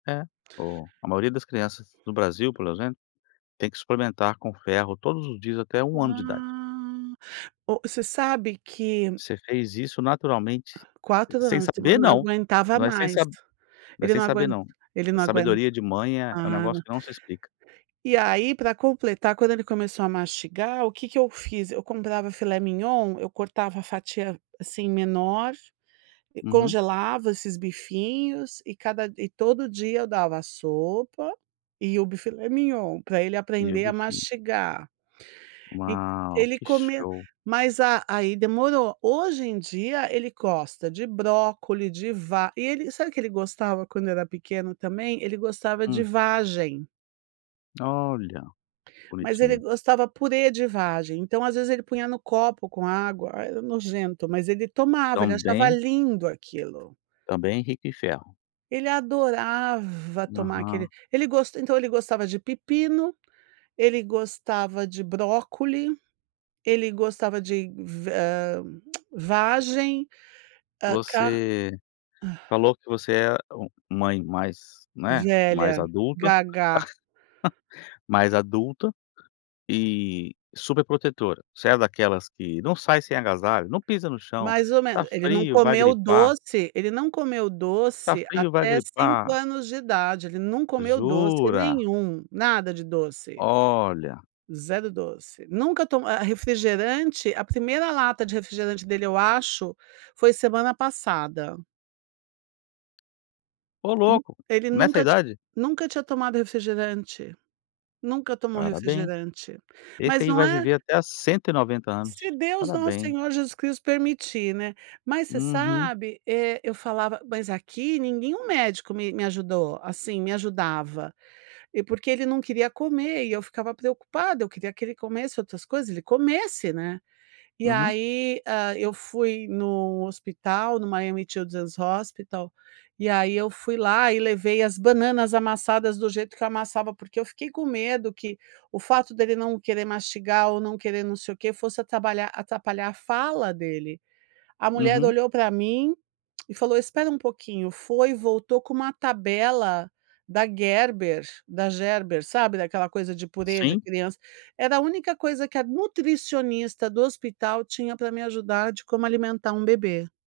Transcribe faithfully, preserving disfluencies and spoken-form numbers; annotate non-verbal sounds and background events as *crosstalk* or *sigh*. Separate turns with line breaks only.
É, o a maioria das crianças do Brasil, pelo exemplo, tem que suplementar com ferro todos os dias até um ano de idade.
Ah, o você sabe que
Você fez isso naturalmente,
quatro
sem
anos de
saber
semana não
não,
aguentava
não é sem
mais,
sab não é
ele
sem
não
saber
aguen
não,
ele não aguen
sabedoria de mãe é é um
a
negócio
na
que não se explica.
e aí para completar quando ele começou a mastigar o que que eu fiz, eu comprava Filet MIgnon eu cortava a fatia, assim, menor,
Uhum.
congelava esses bifinhos e cada d e todo dia eu dava a sopa e o bi filet mignon, para ele
E o
aprender a
bifinho.
mastigar, e
Uau,
ele
que
comia
show.
mas a aí demorou, hoje em dia ele gosta de brócolis, de va e ele sabe o que ele gostava quando era pequeno também, ele gostava de
Hum.
vagem.
Olha
Mas ele
bonitinho.
gostava purê de vagem, então às vezes ele punha no copo com água, era nojento, mas ele tomava, ele achava
Também
lindo aquilo.
também rico em ferro.
Ele adorava tomar aquele
Aham.
ele então ele gostava de pepino, ele gostava de brócolis, ele gostava de va ah, vagem, ah, ca
Você falou que você é mãe mais, né, mais
Velha,
adulta,
gaga.
*chuckles* mais adulta e superprotetora, você é daquelas que não sai sem agasalho, não pisa no chão,
Mais ou
está
ele não
frio vai
comeu
gripar.
doce ele não comeu
Está
doce
frio, vai
até cinco
gripar.
anos de idade ele não comeu doce
Jura?
nenhum, nada de doce.
Olha.
zero doce nunca to a a refrigerante a primeira lata de refrigerante dele, eu acho, foi semana passada.
Ô
Hum
louco,
ele
nessa a
nunca tinha
idade.
nunca tinha tomado refrigerante, nunca tomou
Parabéns.
refrigerante,
Esse
mas
aí
não
vai
é
viver até a cento e noventa
Se
anos.
Deus, nosso
Parabéns.
senhor, Jesus Cristo permitir, né, mas você
Uhum.
sabe é eu falava mas aqui nenhum médico me me ajudou, assim, me ajudava e porque ele não queria comer e eu ficava preocupada, eu queria que ele comesse outras coisas ele comesse, né, e
Uhum.
aí, ah, eu fui no hospital no Miami Children's Hospital, e aí eu fui lá e levei as bananas amassadas do jeito que eu amassava, porque eu fiquei com medo que o fato dele não querer mastigar ou não querer não sei o quê fosse atrapalhar atrapalhar fala dele, a mulher
Uhum.
olhou para mim e falou: "Espera um pouquinho", foi voltou com uma tabela da Gerber, da Gerber, sabe daquela coisa de purê de
Sim.
criança, era a única coisa que a nutricionista do hospital tinha para me ajudar de como alimentar um bebê.